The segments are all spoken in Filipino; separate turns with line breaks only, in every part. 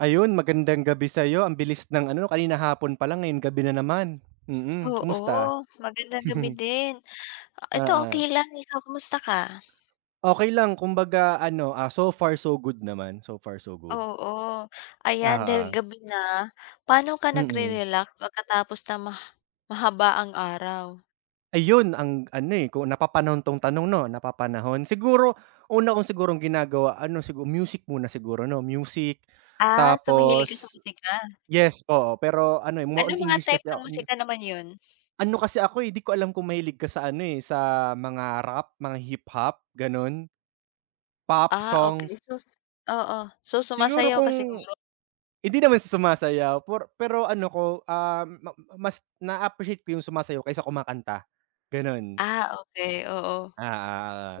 Ayun, magandang gabi sa'yo. Ang bilis ng ano, 'no? Kanina hapon palang, ngayon gabi na naman. Mm, kumusta?
Oo, magandang gabi din. Eto
Oo.
okey lang. Ikaw, kamusta ka?
Okey lang, kumbaga ano, ah, so far, so good naman. So far, so good.
Oo, ayan, dahil
Oo.
gabi na. Paano ka
Mm.
nagre-relax pagkatapos ng ma mahabaang araw?
Ayun, ang ano eh, kung napapanahon 'tong tanong, 'no, napapanahon. Siguro una kong sigurong ginagawa ano, sigu music muna siguro, 'no? Music
Ah, so, mahilig ka sa
tapos
musika.
yes, oo. Pero ano eh, more on
Anong mga
English
type
kasi
na
ako, me
musika naman yun?
Ano kasi ako eh, 'di ko alam kung mahilig ka sa ano eh, sa mga rap, mga hip-hop, ganun. Pop
Ah,
songs.
okey. So, s oo. So,
Siguro
sumasayaw ka
kung
siguro?
hindi naman sa sumasayaw por pero ano ko, um, ma mas naa-appreciate ko yung sumasayaw kaysa kumakanta, ganun.
Ah, okey, oo.
Ah,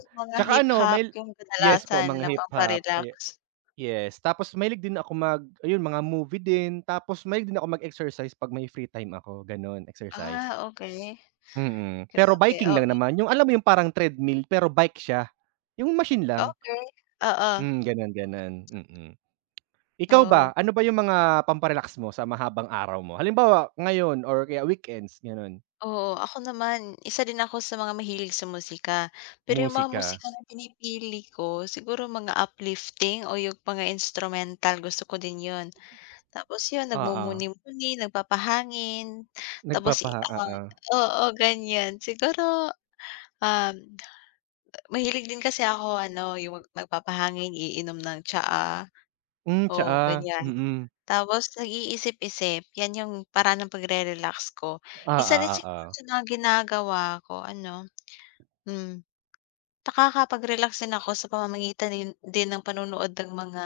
oo, oo.
Mga
Tsaka ano,
hip-hop
mahil
yung
yes po,
kadalasan
mga
na
hip-hop, ah, ye
pampa-relax.
yes. Tapos mahilig din ako mag ayun, mga movie din. Tapos mahilig din ako mag-exercise 'pag may free time ako, gano'n, exercise.
Ah, okey.
Mm. Pero
Grabe,
biking lang
oo.
naman. Yung alam mo yung parang treadmill pero bike siya? Yung machine lang?
Okey, oo.
Hmm, ganun ganun, mm. Ikaw ba,
Oo.
ano ba yung mga pampa-relax mo sa mahabang araw mo? Halimbawa, ngayon or kaya weekends, gano'n.
Oo, ako naman, 1 din ako sa mga mahilig sa musika. Pero yung mga
Musika.
musika na pinipili ko siguro mga uplifting o yung mga instrumental, gusto ko din yun. Tapos yun,
Oo.
nagmumuni-muni, nagpapahangin. Tapos i
Nagpapaha
ah,
oo.
oo, ganiyan. Siguro, um, mahilig din kasi ako ano, yung mag nagpapahangin, iinom ng tsaa.
Hmm,
Oo,
tsaa.
ganiyan.
Mm.
Tapos nag-iisip-isip. Yan yung paraan ng pagre-relax ko.
Ah,
Isa din sa
oo, oo.
mga ginagawa ko ano, hmm, nakakapag-relax din ako sa pamamagitan yun din ng panonood ng mga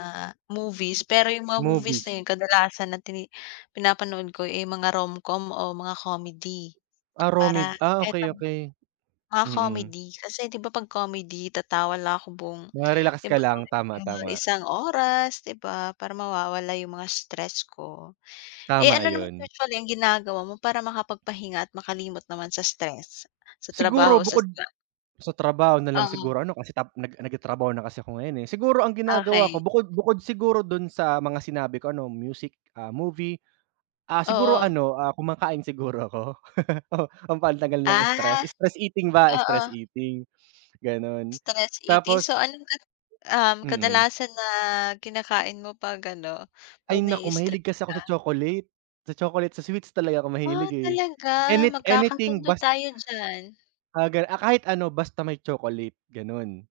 movies. Pero yung mga movies na
Movies.
yung kadalasan na tini pinapanood ko eh, mga Romcom o mga comedy
Ah, romid,
para
ah,
kahit
okey,
ang
okey.
mga
Mm.
comedy. Kasi 'di ba, 'pag comedy, tatawa lang ako buong
Ma-relax
'di
ka
ba
lang. Tama,
mga
tama.
isang oras, 'di ba? Para mawawala yung mga stress ko. Eh,
Tama
ano naman
yun.
usually ang ginagawa mo para makapagpahinga at makalimot naman sa stress sa trabaho
Siguro
o sa
bukod
[unintelligible]
sa trabaho nalang
Oo.
siguro ano, kasi tap nag nagtatrabaho na kasi ako ngayon eh. Siguro ang ginagawa ko
Okey.
bukod bukod siguro dun sa mga sinabi ko, ano, music, ah, movie, ah, siguro
Oo.
ano, ah, kumakain siguro ako, pampatanggal ng
Ah,
stress. Stress eating ba,
oo.
stress eating, gano'n.
Stress eating.
Tapos
So, ano-ano, um,
Mm.
kadalasan na kinakain mo 'pag ano,
Ay,
'pag
naku!
na-i-stress
Mahilig kasi ako
ka?
sa chocolate. Sa chocolate, sa sweets talaga ako
Ah,
mahilig eh.
talaga?
Any anything
Magkakasundo
bas
tayo diyan.
Ah, gan ah, kahit ano basta may chocolate, ganun.